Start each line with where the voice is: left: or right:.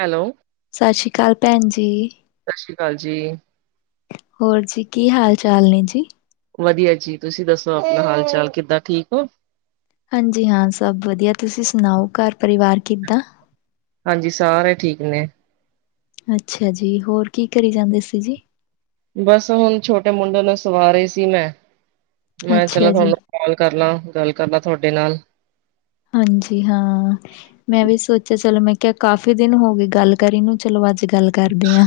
right: Hello.
left: ਸਤਿ ਸ਼੍ਰੀ ਅਕਾਲ ਭੈਣ ਜੀ।
right: ਸਤਿ ਸ਼੍ਰੀ ਅਕਾਲ ਜੀ।
left: ਹੋਰ ਜੀ, ਕੀ ਹਾਲ-ਚਾਲ ਨੇ ਜੀ?
right: ਵਧੀਆ ਜੀ। ਤੁਸੀਂ ਦੱਸੋ ਆਪਣਾ ਹਾਲ-ਚਾਲ ਕਿੱਦਾਂ ਠੀਕ ਹੋ?
left: ਹਾਂਜੀ, ਹਾਂ ਸਭ ਵਧੀਆ। ਤੁਸੀਂ ਸੁਣਾਓ, ਘਰ-ਪਰਿਵਾਰ ਕਿੱਦਾਂ?
right: ਹਾਂਜੀ, ਸਾਰੇ ਠੀਕ ਨੇ।
left: ਅੱਛਾ ਜੀ, ਹੋਰ ਕੀ ਕਰੀ ਜਾਂਦੇ ਸੀ, ਜੀ?
right: ਬਸ ਹੁਣ ਛੋਟੇ ਮੁੰਡੇ ਨੂੰ ਸਵਾ ਰਹੀ ਸੀ ਮੈਂ, ''ਮੈਂ ਚਲਾ
left: ਅੱਛਾ ਜੀ,
right: ਤਾਨੂੰ ਕੌਲ ਕਰਲਾਂ, ਗੱਲ ਕਰਲਾ ਥੋਡੇ ਨਾਲ।
left: ਹਾਂਜੀ-ਹਾਂ। ਮੈਂ ਵੀ ਸੋਚਿਆ ਚਲੋ, ਮੈਂ ਕਿਹਾ ਕਾਫ਼ੀ ਦਿਨ ਹੋਗੇ ਗੱਲ ਕਰੀ ਨੂੰ, ਚਲੋ ਅੱਜ ਗੱਲ ਕਰਦੀ ਆਂ।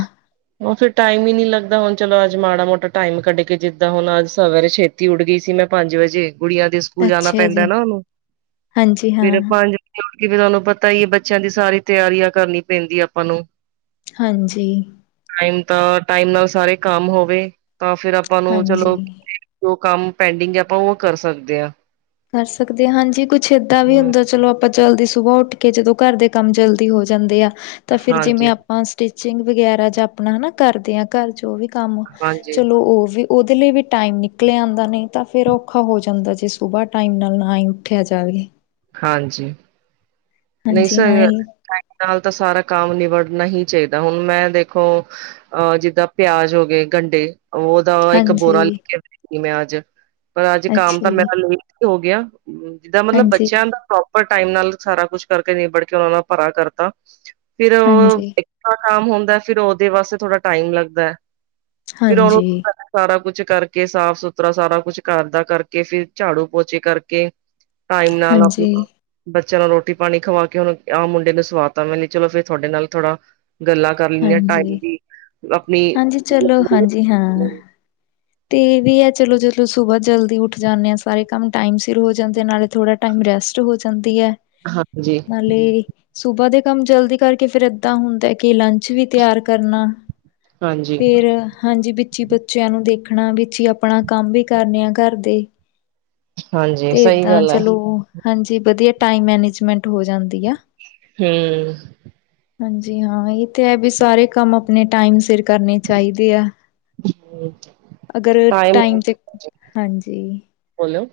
right: ਉਹ ਫਿਰ ਟਾਈਮ ਹੀ ਨੀ ਲੱਗਦਾ, ਹੁਣ ਚਲੋ ਅੱਜ ਮਾੜਾ-ਮ੍ਹੋਟਾ ਟਾਈਮ ਕੱਢਕੇ ਜਿੱਦਾਂ ਹੁਣ, ਅੱਜ ਸਵਰੇ ਛੇਤੀ ਉੱਡ ਗਈ ਸੀ, ਮੈਂ ਪੰਜ ਵਜੇ। ਗੁੜੀਆਂ ਦੇ ਸਕੂਲ ਜਾਣਾ
left: ਅੱਛਾ
right: ਪੈਂਦਾ
left: ਜੀ,
right: ਨਾ ਉਹਨੂੰ,
left: ਹਾਂਜੀ
right: ਫਿਰ
left: ਹਾਂ,
right: ਪੰਜ ਕਿ ਵੀ ਤੁਹਾਨੂੰ ਪਤਾ ਹੀ ਹੈ ਬੱਚਿਆਂ ਦੀ ਸਾਰੀ ਤਿਆਰੀਆਂ ਕਰਨੀ ਪੈਂਦੀ, ਆਪਾ ਨੂੰ।
left: ਹਾਂਜੀ।
right: ਟਾਈਮ ਤਾ, ਟਾਈਮ ਨਾਲ ਸਾਰੇ ਕੰਮ ਹੋਵੇ, ਤਾਂ ਫਿਰ ਆਪਾਂ ਨੂੰ ਚਲੋ
left: ਹਾਂਜੀ।
right: ਜੋ ਕੰਮ ਪੈਂਡੀਂਗ ਹੈ, ਆਪਾਂ ਉਹ ਕਰ ਸਕਦੇ ਹਾਂ।
left: ਕਰ ਸਕਦੇ, ਹਾਂਜੀ। ਕੁੱਛ ਏਦਾਂ ਵੀ
right: ਹਮ
left: ਹੁੰਦਾ, ਚਲੋ ਆਪ ਆਪਾ ਜਲਦੀ ਸੁਬਾਹ ਉੱਠਕੇ, ਜਦੋਂ ਘਰ ਦੇ ਕੰਮ ਜਲਦੀ ਹੋ ਜਾਂਦੇ ਆ, ਤਾਂ ਫਿਰ
right: ਹਾਂਜੀ
left: ਜਿਵੇਂ ਹਾਂ, ਸਟੀਚਿੰਗ ਵਗੈਰਾ ਜਾਂ ਆਪਣਾ ਹੈ ਨਾ, ਕਰਦੇ ਹਾਂ ਘਰ 'ਚ ਉਹ ਵੀ ਕੰਮ,
right: ਹਾਂਜੀ
left: ਚਲੋ ਉਹ ਵੀ ਉਹਦੇ ਲਈ ਵੀ ਟਾਈਮ ਨਿਕਲਿਆ ਆਉਂਦਾ, ਨਹੀਂ ਤਾਂ ਫੇਰ ਔਖਾ ਹੋ ਜਾਂਦਾ ਜੇ ਸੁਬਾਹ ਟਾਈਮ ਨਾਲ ਨਾ ਹੀ ਉੱਠਿਆ ਜਾਵੇ।
right: ਹਾਂਜੀ ਨਹੀਂ
left: ਹਾਂਜੀ ਹਾਂ
right: ਸਰ
left: ਇਹ
right: ਟੈਮ ਨਾਲ ਤਾਂ ਸਾਰਾ ਕੰਮ ਨਿਬੜਨਾ ਹੀ ਚਾਹੀਦਾ, ਹੁਣ ਮੈਂ ਦੇਖੋ। ਅਹ ਜਿੱਦਾਂ ਪਿਆਜ ਹੋ ਗਏ ਗੰਡੇ ਉਹ ਦਾ ਇੱਕ ਬੋਰਾ
left: ਹਾਂਜੀ
right: ਲੈ ਕੇ ਸੀ, ਮੈਂ ਅੱਜ ਪਰ ਅੱਜ ਕੰਮ
left: ਅੱਛਾ
right: ਤਾਂ
left: ਜੀ
right: ਮੇਰਾ ਲੇਟ ਹੀ ਹੋ ਗਿਆ। ਜਿੱਦਾਂ ਮਤਲਬ
left: ਹਾਂਜੀ
right: ਬੱਚਿਆਂ ਦਾ ਪ੍ਰੋਪਰ ਟਾਈਮ ਨਾਲ ਸਾਰਾ ਕੁਛ ਕਰਕੇ ਨੀਬੜ ਕੇ ਉਹਨਾਂ ਨਾਲ ਭਰਾ ਕਰਤਾ ਫਿਰ ਉਹ
left: ਹਾਂਜੀ
right: ਕੰਮ ਹੋਂਦਾ ਫਿਰ ਉਹਦੇ ਵਾਸਤੇ ਥੋੜਾ ਟਾਈਮ ਲਗਦਾ, ਫਿਰ ਉਹਨੂੰ
left: ਹਾਂਜੀ
right: ਸਾਰਾ ਕੁਛ ਕਰਕੇ ਸਾਫ-ਸੁਥਰਾ ਸਾਰਾ ਕੁਛ ਘਰਦਾ ਕਰਕੇ, ਫਿਰ ਝਾੜੂ, ਪੋਚੇ ਕਰਕੇ ਟਾਈਮ ਨਾਲ
left: ਹਾਂਜੀ
right: ਆਪਣਾ, ਬੱਚਿਆਂ ਨਾਲ ਰੋ ਰੋਟੀ-ਪਾਣੀ ਖਵਾਕੇ ਹੁਣ ਆਹ ਮੁੰਡੇ ਨੂੰ ਸਵਾਤਾਂ ਮੈਨੇ, ਚਲੋ ਫੇਰ ਥੁਹਾਡੇ ਨਾਲ ਥੋੜਾ ਗੱਲਾਂ ਕਰ ਲੈਂਨੇ ਆਂ, ਟਾਈਮ
left: ਹਾਂਜੀ
right: ਦੀ ਅਪਣੀ
left: ਹਾਂਜੀ ਚਲੋ ਹਾਂਜੀ ਹਾਂ ਤੇ ਇਹ ਵੀ ਐ, ਚਲੋ ਜਦੋਂ ਸੁਬਾਹ ਜਲਦੀ ਉੱਠ ਜਾਂਨੇ ਆਂ, ਸਾਰੇ ਕੰਮ ਟਾਈਮ ਸਿਰ ਹੋ ਜਾਂਦੇ ਨਾਲੇ ਥੋੜਾ ਟਾਈਮ ਰੈਸਟ ਹੋ ਜਾਂਦੀ ਐ।
right: ਹਾਂਜੀ।
left: ਨਾਲੇ ਸੁਬਾਹ ਦੇ ਕੰਮ ਜਲਦੀ ਕਰਕੇ ਫਿਰ ਏਦਾਂ ਹੁੰਦਾ ਕਿ, ਲੰਚ ਵੀ ਤਿਆਰ ਕਰਨਾ।
right: ਹਾਂਜੀ
left: ਫਿਰ, ਹਾਂਜੀ ਵਿੱਚ ਹੀ ਬੱਚਿਆਂ ਨੂੰ ਦੇਖ ਆਖਣਾ, ਵਿੱਚ ਈ ਆਪਣਾ ਕੰਮ ਵੀ ਕਰਨੇ ਆ ਘਰ ਦੇ।
right: ਹਾਂਜੀ
left: ਤੇ
right: ਸਹੀ
left: ਏਦਾਂ
right: ਗੱਲ ਹੈ
left: ਚਲੋ, ਹਾਂਜੀ, ਵਧੀਆ ਟਾਈਮ ਮੈਨੇਜਮੈਂਟ ਹੋ ਜਾਂਦੀ ਆ।
right: ਹੂੰ।
left: [inaudible] ਹਾਂਜੀ ਹਾਂ ਇਹ ਤੇ ਹੈ, ਵੀ ਸਾਰੇ ਕੰਮ ਆਪਣੇ ਟਾਈਮ ਸਿਰ ਕਰਨੇ ਚਾਹੀਦੇ ਆ। ਅਗਰ ਟਾਈਮ ਚ ਹਾਂਜੀ,
right: ਬੋਲੋ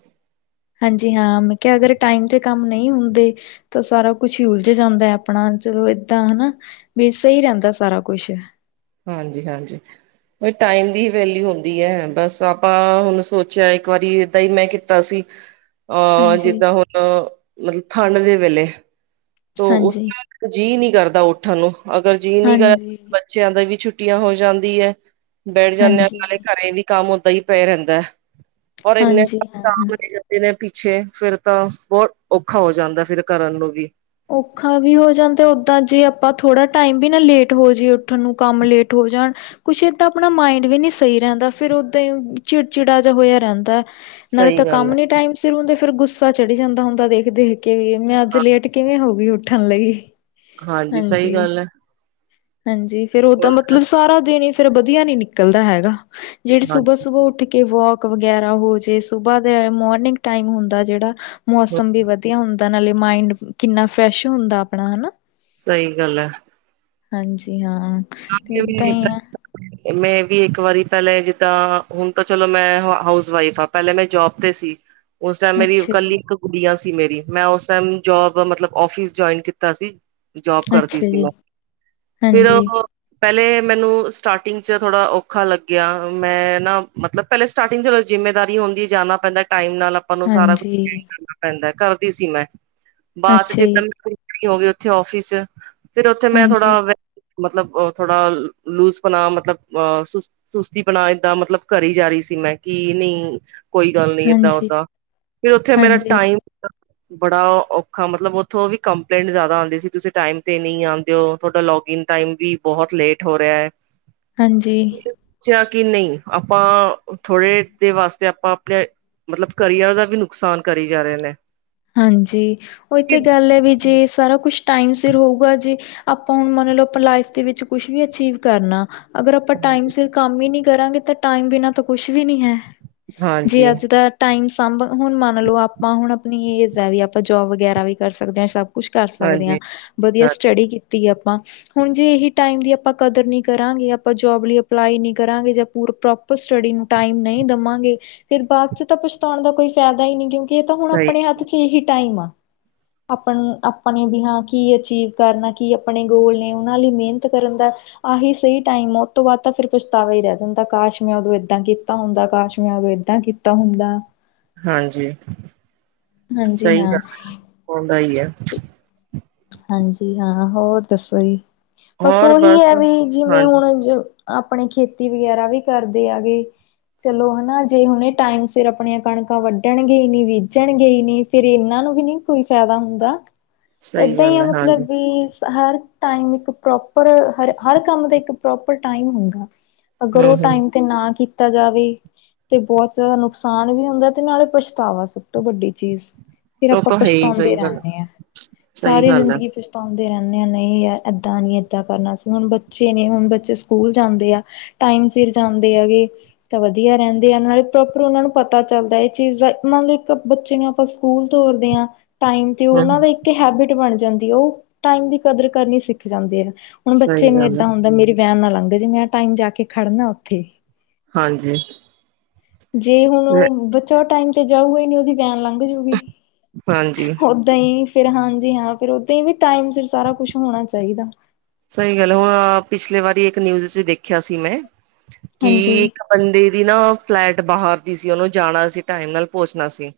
left: ਹਾਂਜੀ ਹਾਂ, ਮੈਂ ਕਿਹਾ ਅਗਰ ਟਾਈਮ ਤੇ ਕੰਮ ਨਹੀਂ ਹੁੰਦੇ। ਤਾਂ ਸਾਰਾ ਕੁਛ ਹੀ ਉਲਝ ਜਾਂਦਾ ਹੈ, ਆਪਣਾ ਚਲੋ ਏਦਾਂ ਹਨਾ। ਵੀ ਸਹੀ ਰੈਂਦਾ ਸਾਰਾ ਕੁਛ
right: ਹਾਂਜੀ ਹਾਂਜੀ, ਟਾਈਮ ਦੀ ਹੀ ਵੈਲਿਊ ਹੁੰਦੀ ਹੈ, ਬਸ ਆਪਾਂ ਹੁਣ ਸੋਚਿਆ ਇੱਕ ਵਾਰੀ ਏਦਾਂ ਹੀ ਮੈਂ ਕੀਤਾ ਸੀ।
left: [unintelligible]
right: ਅਹ
left: ਹਾਂਜੀ
right: ਜਿੱਦਾਂ ਹੁਣ ਮਤਲਬ ਠੰਡ ਦੇ ਵੇਲੇ, ਤ
left: ਹਾਂਜੀ
right: ਉਸਦਾ ਜੀਅ ਨਹੀਂ ਕਰਦਾ, ਉੱਠਣ ਨੂੰ ਅਗਰ ਜੀਅ ਨਹੀਂ ਕਰਦਾ।
left: ਹਾਂਜੀ
right: ਬੱਚਿਆਂ ਦਾ ਵੀ ਛੁੱਟੀਆਂ ਹੋ ਜਾਂਦੀ ਹੈ ਬੈਠ ਜਾਂਦੇ ਹੈ, ਨਾਲੇ
left: ਹਾਂਜੀ
right: ਘਰੇ ਵੀ, ਕੰਮ ਓਦਾਂ ਹੀ ਪੈ ਰਹਿੰਦਾ ਔਰ ਇੰਨੇ
left: ਹਾਂਜੀ ਹਾਂ
right: ਨੇ ਪਿੱਛੇ ਫੇਰ ਤਾਂ ਬਹੁਤ ਔਖਾ ਹੋ ਜਾਂਦਾ ਫਿਰ ਕਰਨ ਨੂੰ ਵੀ,
left: ਔਖਾ ਵੀ ਹੋ ਜਾਂਦਾ ਤੇ ਓਦਾਂ ਜੇ ਆਪਾਂ ਥੋੜ੍ਹਾ ਟਾਈਮ ਵੀ ਨਾ ਲੇਟ ਹੋ ਜਾਏ ਉੱਠਣ ਨੂੰ ਕੰਮ ਲੇਟ ਹੋ ਜਾਣ, ਕੁਛ ਇਦਾਂ ਆਪਣਾ ਮਾਇੰਡ ਵੀ ਨਹੀਂ ਸਹੀ ਰਹਿੰਦਾ ਫੇਰ ਓਦਾਂ ਚਿੜਚਿੜਾ ਜਿਹਾ ਹੋਇਆ ਰਹਿੰਦਾ। ਨਾਲੇ
right: ਸਹੀ
left: ਤਾਂ
right: ਗੱਲ
left: ਕੰਮ
right: ਹੈ
left: ਨੀ ਟਾਈਮ ਸਿਰ ਹੁੰਦੇ ਫੇਰ ਗੁੱਸਾ ਚੜੀ ਜਾਂਦਾ ਹੁੰਦਾ ਦੇਖ ਦੇਖ ਕੇ ਵੀ ਮੈਂ ਅੱਜ
right: ਹਾਂ
left: ਲੇਟ ਵੇ ਹੋ ਗਈ, ਉੱਠਣ ਲਈ
right: ਸਹੀ
left: ਹਾਂਜੀ,
right: ਗੱਲ ਹੈ
left: ਹਾਂਜੀ, ਫੇਰ ਉਹਦਾ
right: ਹੁਣ
left: ਮਤਲਬ ਸਾਰਾ ਦਿਨ ਹੀ ਫੇਰ ਵਧੀਆ ਨੀ ਨਿਕਲਦਾ ਹੈਗਾ, ਜਿਹੜੀ
right: ਹਾਂਜੀ
left: ਸੁਬਾਹ ਸੁਬਾਹ ਉੱਠ ਕੇ ਵੋਕ ਵਗੈਰਾ ਹੋ ਜੇ ਸੁਬਾਹ ਦੇ ਮੋਰਨਿੰਗ ਟਾਈਮ ਹੁੰਦਾ, ਜਿਹੜਾ ਮੌਸਮ ਵੀ ਵਧੀਆ ਹੁੰਦਾ। ਨਾਲੇ ਮਾਇੰਡ ਕਿੰਨਾ ਫਰੈਸ਼ ਹੁੰਦਾ ਆਪਣਾ ਹਨਾ,
right: ਸਹੀ ਗੱਲ ਹੈ।
left: ਹਾਂਜੀ, ਹਾਂ। ਤੇ ਏਦਾਂ ਹੀ ਆ
right: [unintelligible] ਮੈਂ ਵੀ ਇੱਕ ਵਾਰੀ ਪਹਿਲੇ ਜਿੱਦਾਂ ਹੁਣ ਤਾਂ ਚਲੋ ਮੈਂ ਹਾਊਸ ਵਾਈਫ ਆ। ਪਹਿਲੇ ਮੈਂ ਜੋਬ ਤੇ ਸੀ, ਉਸ ਟਾਈਮ ਮੇਰੀ
left: ਅੱਛਾ ਜੀ,
right: ਇਕੱਲੀ ਕੁੜੀਆਂ ਸੀ ਮੇਰੀ ਮੈਂ ਉਸ ਟਾਈਮ ਜੋਬ ਮਤਲਬ ਫਿਸ ਜੁਆਇਨ ਕੀਤਾ ਸੀ। ਜੋਬ ਕਰਦੀ
left: ਅੱਛਾ
right: ਸੀ
left: ਜੀ,
right: ਮੈਂ ਫਿਰ
left: ਹਾਂਜੀ।
right: ਪਹਿਲੇ ਮੈਨੂੰ ਸਟਾਰਟਿੰਗ ਚ ਥੋੜਾ ਔਖਾ ਲੱਗਿਆ ਮੈਂ ਨਾ ਮਤਲਬ ਪਹਿਲੇ ਸਤਾਰਟਿੰਗ ਚਲੋਂ ਜ਼ਿੰਮੇਦਾਰੀ ਹੁੰਦੀ ਹੈ ਜਾਨਾ ਪੈਂਦਾ ਟਾਈਮ ਨਾਲ ਤੁਹਾਨੂੰ ਸਾਰਾ ਕੁਛ
left: ਹਾਂਜੀ,
right: ਫੀਲ ਕਰਨਾ ਪੈਂਦਾ ਕਰਦੀ ਸੀ ਮੈਂ, ਬਾਅਦ ਚ
left: ਅੱਛਾ ਜੀ,
right: ਜਿੱਦਾਂ ਹੋ ਗਏ ਉੱਥੇ ਆਫਿਸ ਚ ਫਿਰ ਉੱਥੇ ਮੈਂ
left: ਹਾਂਜੀ,
right: ਥੋੜਾ [unintelligible] ਮਤਲਬ ਥੋੜਾ ਲੂਜ ਬਣਾ ਮਤਲਬ ਅ ਸੁਸਤੀ ਪਨਾ ਏਦਾਂ ਮਤਲਬ ਕਰੀ ਜਾ ਰਹੀ ਸੀ ਮੈਂ ਕਿ ਨਹੀਂ ਕੋਈ ਗੱਲ ਨੀ ਇਦਾਂ,
left: ਹਾਂਜੀ,
right: ਓਦਾਂ, ਫਿਰ ਉੱਥੇ ਮੇਰਾ
left: ਹਾਂਜੀ,
right: ਟਾਈਮ ਬੜਾ ਔਖਾ ਮਤਲਬ ਉੱਥੋਂ ਵੀ ਕੰਪਲੇਂਟ ਜ਼ਿਆਦਾ ਆਉਂਦੀ ਸੀ, ਤੁਸੀਂ ਟਾਈਮ ਤੇ ਨਹੀਂ ਆਉਂਦੇ ਹੋ ਤੁਹਾਡਾ ਲੋੌਗਇਨ, ਟਾਈਮ ਵੀ ਬਹੁਤ ਲੇਟ ਹੋ ਰਿਹਾ ਹੈ,
left: ਹਾਂਜੀ।
right: ਪੁੱਛਿਆ ਕਿ ਨਹੀਂ ਆਪਾਂ ਥੋੜੇ ਦੇ ਵਾਸਤੇ ਆਪਾਂ ਆਪਣੇ, ਮਤਲਬ ਕਰੀਅਰ ਦਾ ਵੀ ਨੁਕਸਾਨ ਕਰੀ ਜਾ ਰਹੇ ਨੇ,
left: ਹਾਂਜੀ ਉਹ ਤੇ
right: ਹਾਂਜੀ
left: ਗੱਲ ਹੈ, ਵੀ ਜੇ ਸਾਰਾ ਕੁਛ ਟਾਈਮ ਸਿਰ ਹੋਊਗਾ ਜੇ, ਆਪਾਂ ਹੁਣ ਮੰਨ ਲਓ, ਆਪਾਂ ਲਾਈਫ ਦੇ ਵਿੱਚ ਕੁਛ ਵੀ ਅਚੀਵ ਕਰਨਾ ਅਗਰ ਆਪਾਂ ਟਾਈਮ ਸਿਰ ਕੰਮ ਹੀ ਨੀ ਕਰਾਂਗੇ ਤਾਂ ਟਾਈਮ ਬਿਨਾਂ ਤਾਂ ਕੁਛ ਵੀ ਨੀ ਹੈ,
right: ਹਾਂਜੀ
left: ਜੇ ਅੱਜ ਦਾ ਟਾਈਮ ਸਾਂਭ ਹੁਣ ਮੰਨ ਲਓ, ਆਪਾਂ ਹੁਣ ਆਪਣੀ ਏਜ ਹੈ ਵੀ ਆਪਾਂ ਜੋਬ ਵਗੈਰਾ ਵੀ ਕਰ ਸਕਦੇ ਹਾਂ ਸਭ ਕੁਛ ਕਰ ਸਕਦੇ ਹਾਂ
right: ਹਾਂਜੀ
left: ਵਧੀਆ,
right: ਹਾਂ
left: ਸਟੱਡੀ ਕੀਤੀ ਆਪਾਂ, ਹੁਣ ਜੇ ਇਹੀ ਟਾਈਮ ਦੀ ਆਪਾਂ ਕਦਰ ਨਹੀਂ ਕਰਾਂਗੇ ਆਪਾਂ ਜੋਬ ਲਈ ਅਪਲਾਈ ਨੀ ਕਰਾਂਗੇ ਜਾਂ ਪ ਸਟੱਡੀ ਨੂੰ ਟਾਈਮ ਨਹੀਂ ਦੇਵਾਂਗੇ, ਫੇਰ ਬਾਅਦ ਚ ਤਾਂ ਪਛਤਾਉਣ ਦਾ ਕੋਈ ਫਾਇਦਾ ਹੀ ਨਹੀਂ ਕਿਉਂਕਿ ਇਹ ਤਾਂ ਹੁਣ
right: ਸਹੀ
left: ਆਪਣੇ ਹੱਥ ਚ ਇਹੀ ਟਾਈਮ ਆ। ਅਪਣ ਆਪਣੇ ਵੀ ਹਾਂ ਕੀ ਅਚੀਵ ਕਰਨਾ ਕੀ ਆਪਣੇ ਗੋਲ ਨੇ ਉਹਨਾਂ ਲਈ ਮਿਹਨਤ ਕਰਨ ਦਾ ਆਹੀ ਸਹੀ ਟਾਈਮ ਉਹ ਤੋਂ ਬਾਅਦ ਤਾਂ ਫਿਰ ਪਛਤਾਵਾ ਹੀ ਰਹਿ ਜਾਂਦਾ ਕਾਸ਼ ਮੈਂ ਉਦੋਂ ਏਦਾਂ ਕੀਤਾ ਹੁੰਦਾ ਕਾਸ਼ ਮੈਂ ਉਦੋਂ ਏਦਾਂ ਤਾਂ ਕੀਤਾ ਹੁੰਦਾ
right: ਹਾਂਜੀ।
left: ਹਾਂਜੀ
right: ਸਹੀ
left: ਹਾਂ।
right: ਗੱਲ ਹੁੰਦਾ ਹੀ ਹੈ,
left: ਹਾਂਜੀ ਹਾਂ ਹੋਰ ਦੱਸੋ ਜੀ ਬਸ ਉਹੀ ਹੈ ਵੀ ਜਿਵੇਂ
right: ਹਾਂਜੀ
left: ਹੁਣ ਆਪਣੀ ਖੇਤੀ ਵਗੈਰਾ ਵੀ ਕਰਦੇ ਆ ਗੇ ਚਲੋ ਹਨਾ ਜੇ ਹੁਣੇ ਟਾਈਮ ਸਿਰ ਆਪਣੀਆਂ ਕਣਕਾਂ ਵੱਢਣਗੇ ਨੀ ਬੀਜਣਗੇ ਨੀ ਫਿਰ ਇਹਨਾਂ ਨੂੰ ਵੀ ਨੀ ਕੋਈ ਫਾਇਦਾ ਹੁੰਦਾ,
right: ਸਹੀ
left: ਇਦਾਂ ਹੀ
right: ਗੱਲ
left: ਆ
right: ਹੈ ਹਾਂਜੀ
left: ਮਤਲਬ ਵੀ ਹਰ ਟਾਈਮ ਇੱਕ ਪ੍ਰੋਪਰ ਹ ਹਰ ਕੰਮ ਦਾ ਇੱਕ ਪ੍ਰੋਪਰ ਟਾਈਮ ਹੁੰਦਾ ਅਗਰ
right: ਹਮ
left: ਉਹ
right: ਹਮ
left: ਟਾਈਮ ਤੇ ਨਾ ਕੀਤਾ ਜਾਵੇ ਤੇ ਬਹੁਤ ਜ਼ਿਆਦਾ ਨੁਕਸਾਨ ਵੀ ਹੁੰਦਾ ਤੇ ਨਾਲੇ ਪਛਤਾਵਾ ਸਭ ਤੋਂ ਵੱਡੀ ਚੀਜ਼ ਫਿਰ
right: ਉਹ
left: ਆਪਾਂ
right: ਤਾਂ ਹੈ ਹੀ ਸਹੀ
left: ਪਛਤਾਉਂਦੇ
right: ਗੱਲ
left: ਰਹਿੰਦੇ ਹਾਂ,
right: ਸਹੀ
left: ਸਾਰੀ
right: ਗੱਲ ਹੈ
left: ਜ਼ਿੰਦਗੀ ਪਛਤਾਉਂਦੇ ਰਹਿੰਦੇ ਹਾਂ ਨਹੀਂ ਯਾਰ ਇੱਦਾਂ ਨਹੀਂ ਇੱਦਾਂ ਕਰਨਾ ਅਸੀਂ ਹੁਣ ਬੱਚੇ ਨੇ ਹੁਣ ਬੱਚੇ ਸਕੂਲ ਜਾਂਦੇ ਆ ਟਾਈਮ ਸਿਰ ਜਾਂਦੇ ਹੈਗੇ ਤਾਂ ਵਧੀਆ ਰਹਿੰਦੇ ਆ ਨਾਲੇ ਪ੍ਰੋਪਰ ਉਹਨਾਂ ਨੂੰ ਪਤਾ ਚੱਲਦਾ ਇਹ ਚੀਜ਼ ਦਾ ਨਾਲੇ ਇੱਕ ਬੱਚੇ ਆਪਾਂ ਸਕੂਲ ਤੋਰਦੇ ਹਾਂ ਟਾਇਮ ਤੇ ਉਹ
right: ਹਮ
left: ਦਾ ਇੱਕ ਹੈਬਿਟ ਬਣ ਜਾਂਦੀ ਹੈ ਉਹ ਟਾਈਮ ਦੀ ਕਦਰ ਕਰਨੀ ਸਿੱਖ ਜਾਂਦੇ ਹੈ ਹੁਣ ਬੱਚੇ
right: ਸਹੀ
left: ਨੂੰ
right: ਗੱਲ ਹੈ
left: ਏਦਾਂ ਹੁੰਦਾ ਮੇਰੀ ਵੈਨ ਨਾਲ ਲੰਘ ਜੇ ਮੈਂ ਟਾਈਮ ਜਾ ਕੇ ਖੜਨਾ ਉੱਥੇ
right: ਹਾਂਜੀ
left: ਜੇ ਹੁਣ ਉਹ ਬੱਚਾ ਟਾਈਮ ਤੇ ਜਾਊਗਾ ਨੀ ਉਹਦੀ ਵੇਨ ਲੰਘ ਜਾਊਗੀ
right: ਹਾਂਜੀ
left: ਤਾ ਹੀ ਫੇਰ ਹਾਂਜੀ ਹਾਂ ਫਿਰ ਓਦਾਂ ਹੀ ਵੀ ਟਾਈਮ ਸਿਰ ਸਾਰਾ ਕੁਛ ਹੋਣਾ ਚਾਹੀਦਾ
right: ਸਹੀ ਗੱਲ ਹੁਣ ਪਿਛਲੇ ਵਾਰੀ ਇੱਕ ਨਿਊਜ਼ ਚ ਦੇਖਿਆ ਸੀ ਮੈਂ
left: ਹਾਂਜੀ
right: ਕਿ ਬੰਦੇ ਦੀ ਨਾ ਫਲੈਟ ਬਾਹਰ ਦੀ ਸੀ ਉਹਨੂੰ ਜਾਣਾ ਸੀ ਟਾਈਮ ਨਾਲ ਪਹੁੰਚਣਾ ਸੀ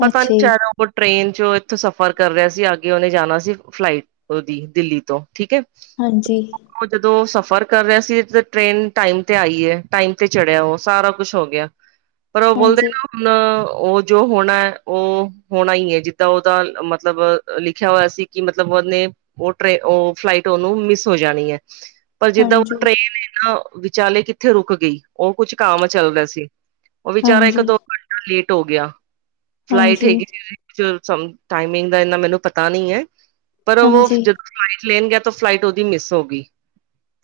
right: ਪਤਾ ਨੀ
left: ਅੱਛਾ
right: ਚ
left: ਜੀ
right: ਰਿ ਟ੍ਰੇਨ ਚੋਂ ਇੱਥੋਂ ਸਫ਼ਰ ਕਰ ਰਿਹਾ ਸੀ ਅਗੇ ਉਹਨੇ ਜਾਣਾ ਸੀ ਫਲਾਈਟ ਦੀ ਦਿੱਲੀ ਤੋਂ ਠੀਕ
left: ਹਾਂਜੀ
right: ਉਹ ਜਦੋਂ ਸਫ਼ਰ ਕਰ ਰਿਹਾ ਸੀ ਟ੍ਰੇਨ ਟਾਈਮ ਤੇ ਆਈ ਹੈ ਟਾਈਮ ਤੇ ਚੜਿਆ ਉਹ ਸਾਰਾ ਕੁਛ ਹੋ ਗਿਆ‌। ਪਰ ਉਹੋਦੇ।
left: ਹਾਂਜੀ
right: ਹੁਣ ਉਹ ਜੋ ਹੋਣਾ ਹੈ ਉਹ ਹੋਣਾ ਹੀ ਹੈ ਜਿੱਦਾਂ ਉਹਦਾ ਮਤਲਬ ਲਿਖਿਆ ਹੋਇਆ ਸੀ। ਕਿ ਮਤਲਬ ਉਹਨੇ ਉਹ ਟ ਉਹ ਫਲਾਈਟ। ਮਿਸ ਹੋ ਜਾਣੀ ਹੈ, ਪਰ ਜਿੱਦਾਂ
left: ਹਾਂਜੀ
right: ਉਹ ਟ੍ਰੇਨ ਨਾ ਵਿਚਾਲੇ। ਉੱਥੇ ਰੁਕ ਗਈ ਉਹ ਕੁਛ ਕੰਮ ਚੱਲ ਰਿਹਾ ਸੀ ਉਹ ਵਿਚਾਰਾ ਇੱਕ
left: ਹਾਂਜੀ
right: ਦੋ ਘੰਟੇ। ਲੇਟ ਹੋ ਗਿਆ ਫਲਾਈਟ
left: ਹਾਂਜੀ
right: ਹੈਗੀ। ਟਾਈਮਿੰਗ ਦਾ ਇਨਾ ਮੈਨੂੰ ਪਤਾ ਨੀ ਹੈ, ਪਰ ਉਹ
left: ਹਾਂਜੀ
right: ਜਦੋਂ ਫਲਾਈਟ ਲੈਣ ਗਿਆ। ਫਲਾਈਟ ਉਹਦੀ ਮਿਸ ਹੋ ਗਈ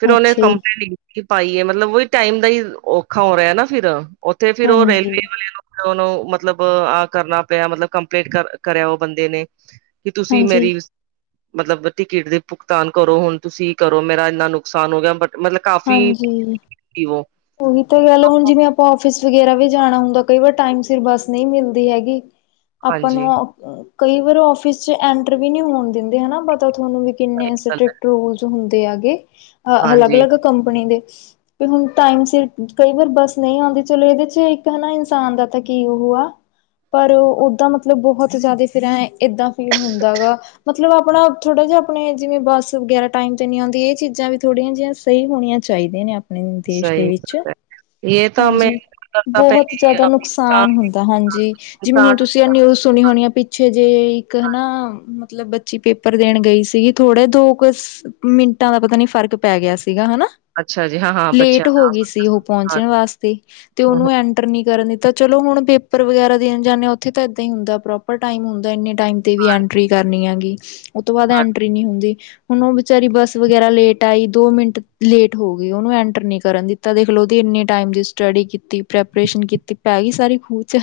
right: ਫਿਰ ਉਹਨੇ
left: ਅੱਛਾ ਜੀ
right: ਕੰਪਲੇ ਪਾਈਏ ਮਤਲਬ ਉਹ ਵੀ ਟਾਈਮ ਦਾ ਹੀ ਔਖਾ ਹੋ ਰਿਹਾ ਨਾ ਫਿਰ ਉੱਥੇ ਫਿਰ ਉਹ
left: ਹਾਂਜੀ
right: ਰੇਲਵੇ ਵਾਲੇ ਨੂੰ ਉਹਨੂੰ ਮਤਲਬ ਆਹ ਕਰਨਾ ਪਿਆ ਮਤਲਬ ਕੰਪਲੇਟ ਕਰ ਕਰਿਆ ਉਹ ਬੰਦੇ ਨੇ ਕੀ ਤੁਸੀਂ
left: ਹਾਂਜੀ
right: ਮੇਰੀ ਮਤਲਬ ਟਿਕਟ ਦੇ ਪੁਗਤਾਨ ਕਰੋ ਹੁਨ ਤੁਸੀਂ ਕਰੋ ਮੇਰਾ ਇੰਨਾ ਨੁਕਸਾਨ ਹੋ ਗਿਆ ਬਟ ਕਾਫ਼ੀ
left: ਹਾਂਜੀ
right: ਉਹ
left: ਉਹੀ ਤਾਂ ਗੱਲ ਹੈ ਹੁਨ ਜਿਵੇਂ ਆਫਿਸ ਵਗੈਰਾ ਵੀ ਜਾਣਾ ਹੁੰਦਾ ਕਈ ਵਾਰ ਟਾਈਮ ਸਿਰ ਬੱਸ ਨਹੀਂ ਮਿਲਦੀ ਹੈਗੀ ਆਪਾਂ
right: ਹਾਂਜੀ
left: ਨੂੰ ਕਈ ਵਾਰ ਆਫਿਸ ਚ ਐਂਟਰ ਵੀ ਨੀ ਹੋਣ ਦਿੰਦੇ ਹਨਾ ਪਤਾ ਤੁਹਾਨੂੰ ਵੀ
right: ਸਹੀ
left: ਕਿੰਨੇ
right: ਗੱਲ ਹੈ
left: ਸਟ੍ਰਿਕਟ ਰੂਲ ਹੁੰਦੇ ਹੈਗੇ ਅ ਅਲੱਗ
right: ਹਾਂਜੀ
left: -ਅਲੱਗ ਕੰਪਨੀ ਦੇ ਵੀ ਹੁਣ ਟਾਈਮ ਸਿਰ ਕਈ ਵਾਰ ਬੱਸ ਨਹੀਂ ਆਉਂਦੀ ਚਲੋ ਇਹਦੇ ਚ ਇੱਕ ਹਨਾ ਇਨਸਾਨ ਦਾ ਤਾਂ ਕੀ ਉਹ ਆ ਪਰ ਓਦਾਂ ਮਤਲਬ ਬਹੁਤ ਜ਼ਿਆਦਾ ਫਿਰ ਐ ਏਦਾਂ ਫੀਲ ਹੁੰਦਾ ਗਾ ਮਤਲਬ ਆਪਣਾ ਥੋੜਾ ਜਿਹਾ ਆਪਣੇ ਜਿਵੇਂ ਬੱਸ ਵਗੈਰਾ ਟਾਈਮ ਤੇ ਨੀ ਆਉਂਦੀ ਇਹ ਚੀਜ਼ਾਂ ਵੀ ਥੋੜੀਆਂ ਜਿਹੀ ਸਹੀ ਹੋਣੀਆਂ ਚਾਹੀਦੀਆਂ ਨੇ ਆਪਣੇ ਦੇਸ਼ ਦੇ
right: ਸਹੀ
left: ਵਿੱਚ
right: ਗੱਲ ਹੈ ਇਹ ਤਾਂ ਮੈਂ
left: ਹਾਂਜੀ
right: ਤਾਂ
left: ਬਹੁਤ
right: ਪਹਿਲੇ
left: ਜ਼ਿਆਦਾ
right: ਇਨਸਾਨ
left: ਨੁਕਸਾਨ ਹੁੰਦਾ ਹਾਂਜੀ ਜਿਵੇਂ
right: ਇਨਸਾਨ
left: ਹੁਣ ਤੁ ਨਿਊਜ਼ ਸੁਣੀ ਹੋਣੀ ਆ ਪਿੱਛੇ ਜੇ ਇੱਕ ਹਨਾ। ਮਤਲਬ ਬੱਚੀ ਪੇਪਰ ਦੇਣ ਗਈ ਸੀਗੀ ਥੋੜੇ ਦੋ ਕੁ ਮਿੰਟਾਂ ਦਾ ਪਤਾ ਨੀ ਫ਼ਰਕ ਪੈ ਗਿਆ ਸੀ। ਹਾ
right: ਅੱਛਾ ਜੀ ਹਾਂ ਹਾਂ ਬੱਚਿਆਂ
left: ਲੇਟ ਹੋ ਗਈ ਸੀ, ਉਹ
right: ਦਾ
left: ਪਹੁੰਚਣ ਵਾਸਤੇ ਤੇ ਉਹਨੂੰ।
right: ਹਾਂ,
left: ਕਰਨ ਦਿੱਤਾ ਚਲ ਹੁਣ ਪੇਪਰ ਵਗੈਰਾ ਦੇਣ ਜਾਂਦੇ ਹ ਉੱਥੇ ਤਾਂ ਇਏਦਾਂ ਹੀ ਹੁੰਦਾ ਪ੍ਰੋਪਰ ਟਾਈਮ ਹੁੰਦਾ ਇੰਨੇ। ਟਾਈਮ ਤੇ ਵੀ ਐਂਟਰੀ ਕਰਨੀ ਆ ਗ ਉਹ ਤੋਂ ਬਾਅਦ ਐਂਟਰੀ ਨਹੀਂ ਹੁੰਦੀ। ਹੁਣ ਉਹ ਵਿਚਾਰੀ ਬੱਸ ਵਗੈਰਾ ਲੇਟ ਆਈ ਦੋ ਮਿੰਟ। ਲੇਟ ਹੋ ਗਈ ਉਹਨੂੰ ਐਂਟਰ ਨੀ ਕਰਨ ਦਿੱਤਾ, ਦੇਖਲ ਉਹਦੀ ਇਨੇ ਟਮ ਦੀ ਸਟਡੀ ਕੀਤੀ ਪ੍ਰੈਪਰੇਸ਼ਨ ਕੀਤੀ। ਪੈ ਗਈ ਸਾਰੀ ਖੂਹ ਚ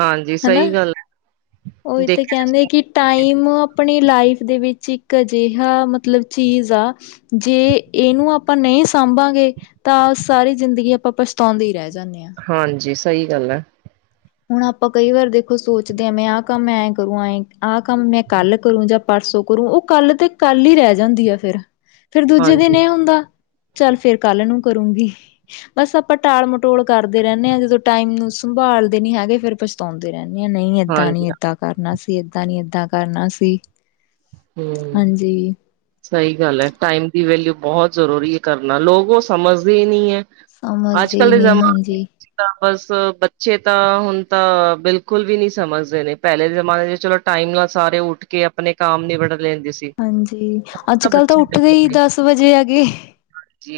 right: ਹਾਂਜੀ ਸਹੀ
left: ਹਨਾ
right: ਗੱਲ
left: ਉਹ
right: ਹੈ
left: ਇਥ
right: ਦੇਖਿਆ
left: ਕਹਿੰਦੇ ਕਿ। ਟਾਈਮ ਆਪਣੀ ਲਾਈਫ ਦੇ ਵਿੱਚ ਇੱਕ ਅਜਿਹਾ ਮਤਲਬ ਚੀਜ਼ ਆ ਜੇ। ਇਹਨੂੰ ਆਪਾਂ ਨਹੀਂ ਸਾਂਭਾਂਗੇ, ਤਾਂ ਸਾਰੀ ਜ਼ਿੰਦਗੀ ਆਪਾਂ ਪਛਤਾਉਂਦੇ ਰਹਿ ਜਾਂਦੇ ਹਾਂ।
right: ਹਾਂਜੀ ਸਹੀ ਗੱਲ ਹੈ।
left: ਹੁਣ ਆਪਾਂ ਕਈ ਵਾਰ ਦੇਖੋ ਸੋਚਦੇ ਹਾਂ, ਮੈਂ ਆਹ ਕੰਮ ਐਂ ਕਰੂੰ ਐਂ ਆਹ ਕੰਮ ਮੈਂ ਕੱਲ ਕਰੂੰ ਜਾਂ। ਪਰਸੋਂ ਕਰੂ ਉਹ ਕੱਲ ਤੇ ਕੱਲ ਹੀ ਰਹਿ ਜਾਂਦੀ ਆ ਫੇਰ ਫੇਰ ਦੂਜੇ
right: ਹਾਂਜੀ,
left: ਦਿਨ ਇਹ ਹੁੰਦਾ। ਚੱਲ ਫੇਰ, ਕੱਲ ਨੂੰ ਕਰੂਗੀ। ਬਸ ਆਪਾਂ ਟਾਲ ਮਟੋਲ ਕਰਦੇ ਰਹਿੰਦੇ ਹਾਂ ਜਦੋਂ ਟਾਈਮ ਨੂੰ ਸੰਭਾਲ। ਨੀ ਹੈਗੇ, ਫੇਰ ਪਛਤਾਉਦੇ ਰਹਿੰਦੇ ਆ, ਨਹੀਂ ਇੱਦਾਂ
right: ਹਾਂਜੀ
left: ਨੀ ਇੱਦਾਂ। ਕਰਨਾ ਸੀ, ਏਦਾਂ ਨੀ ਏਦਾਂ ਕਰਨਾ ਸੀ,
right: ਹੂੰ।
left: ਹਾਂਜੀ।
right: ਸਹੀ ਗੱਲ ਹੈ, ਟਾਈਮ ਦੀ ਵੈਲਿਊ ਬਹੁਤ ਜ਼ਰੂਰੀ ਹੈ ਕਰਨਾ, ਲੋਕ ਉਹ ਸਮਝਦੇ ਹੀ ਨਹੀਂ ਹੈ। ਅੱਜ
left: ਸਮਝਦੇ ਹੀ
right: ਕਲ ਦੇ
left: ਨਹੀਂ
right: ਜ਼ਮਾਨੇ।
left: ਹਾਂਜੀ।
right: ਤਾਂ ਬਸ, ਬੱਚੇ ਤਾਂ ਹੁਣ ਤਾਂ ਬਿਲਕੁਲ ਵੀ ਨਹੀਂ ਸਮਝਦੇ ਨੇ। ਪਹਿਲੇ ਦੇ ਜਮਾਨੇ 'ਚ, ਚਲੋ ਟਾਈਮ ਨਾਲ ਸਾਰੇ ਉੱਠ ਕੇ ਆਪਣੇ ਕੰਮ ਨਿਬੇੜ ਲੈਂਦੇ ਸੀ।
left: ਹਾਂਜੀ, ਅੱਜ- ਕੱਲ ਤਾਂ ਉੱਠਦੇ ਹੀ ਦਸ ਵਜੇ ਹੈਗੇ।
right: ਹਾਂਜੀ।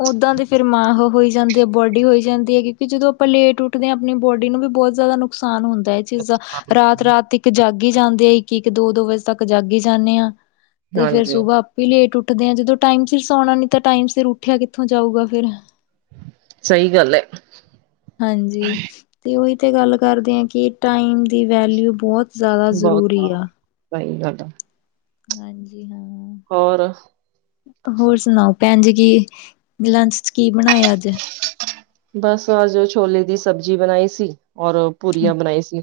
left: ਉਦਾਂ ਦੇ ਫਿਰ ਮਾਂ ਹੋਈ ਜਾਂਦੀ ਆ ਬੋਡੀ ਹੋਈ ਜਾਂਦੀ ਹੈ ਕਿਉਂਕਿ ਜਦੋਂ ਆਪਾਂ ਲੇਟ ਉੱਠਦੇ ਹਾਂ ਆਪਣੀ ਬੋਡੀ ਨੂੰ ਵੀ ਬਹੁਤ ਜ਼ਿਆਦਾ ਨੁਕਸਾਨ ਹੁੰਦਾ ਹੈ। ਚੀਜ਼ਾਂ, ਰਾਤ -ਰਾਤ, ਇੱਕ ਜਾਗੀ ਜਾਂਦੇ ਆ, ਇੱਕ- ਇੱਕ, ਦੋ- ਦੋ, ਵਜੇ ਤੱਕ ਜਾਗੀ ਜਾਂਦੇ ਹਾਂ। ਤੇ ਫਿਰ
right: ਹਾਂਜੀ
left: ਸੁਬਾ ਆਪੇ ਹੀ ਲੇਟ ਉੱਠਦੇ ਆਂ, ਜਦੋਂ ਟਾਈਮ ਸਿਰ ਸੌਣਾ ਨੀ, ਤਾਂ ਟਾਈਮ ਸਿਰ ਉੱਠਿਆ ਕਿੱਥੋਂ ਜਾਊਗਾ ਫਿਰ।
right: ਸਹੀ ਗੱਲ ਹੈ।
left: ਹਾਂਜੀ, ਤੇ ਉਹੀ ਤੇ ਗੱਲ ਕਰਦੇ ਆ ਕਿ ਟਾਈਮ ਦੀ ਵੈਲਿਊ ਬਹੁਤ ਜ਼ਿਆਦਾ
right: ਬਹੁਤ
left: ਜ਼ਰੂਰੀ ਆ
right: ਸਹੀ ਗੱਲ ਆ
left: ਹਾਂਜੀ, ਹਾਂ
right: ਹੋਰ
left: ਹੋਰ ਸੁਣਾਓ ਭੈਣ ਜੀ ਕੀ, ਲੰਚ 'ਚ ਕੀ ਬਣਾਇਆ ਅੱਜ
right: ਬਸ ਅੱਜ ਛੋਲੇ ਦੀ ਸਬਜ਼ੀ ਬਣਾਈ ਸੀ, ਔਰ ਪੂਰੀਆਂ ਬਣਾਈ ਸੀ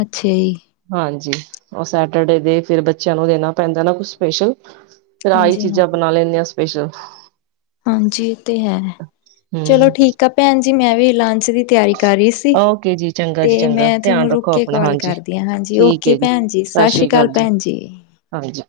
left: ਅੱਛਾ ਜੀ
right: ਹਾਂਜੀ, ਉਹ ਸੈਟਰਡੇ ਦੇ, ਫਿਰ ਬੱਚਿਆਂ ਨੂੰ ਦੇਣਾ ਪੈਂਦਾ ਨਾ ਕੁਛ ਸਪੈਸ਼ਲ। ਫੇਰ ਆਹੀ
left: ਹਾਂਜੀ ਹਾਂ,
right: ਚੀਜ਼ਾਂ ਬਣਾ ਲੈਂਦੇ ਆਂ ਸਪੈਸ਼ਲ।
left: ਹਾਂਜੀ ਇਹ ਤੇ ਹੈ, ਚਲੋ
right: ਹਮ
left: ਠੀਕ ਆ ਭੈਣ ਜੀ, ਮੈਂ ਵੀ ਲੰਚ ਦੀ ਤਿਆਰੀ ਕਰ ਰਹੀ।
right: ਓਕੇ ਜੀ ਚੰਗਾ ਜੀ
left: ਤੇ
right: ਚੰਗਾ
left: ਮੈਂ ਤੁਹਾਨੂੰ
right: ਧਿਆਨ
left: ਰੁਕ
right: ਰੱਖੋ
left: ਕੇ
right: ਆਪਣਾ
left: ਕਾਲ
right: ਹਾਂਜੀ
left: ਕਰਦੀ ਹਾਂ, ਹਾਂਜੀ ਓਕੇ ਭੈਣ ਜੀ। ਸਤਿ ਸ੍ਰੀ ਅਕਾਲ, ਭੈਣ ਜੀ।
right: ਹਾਂਜੀ।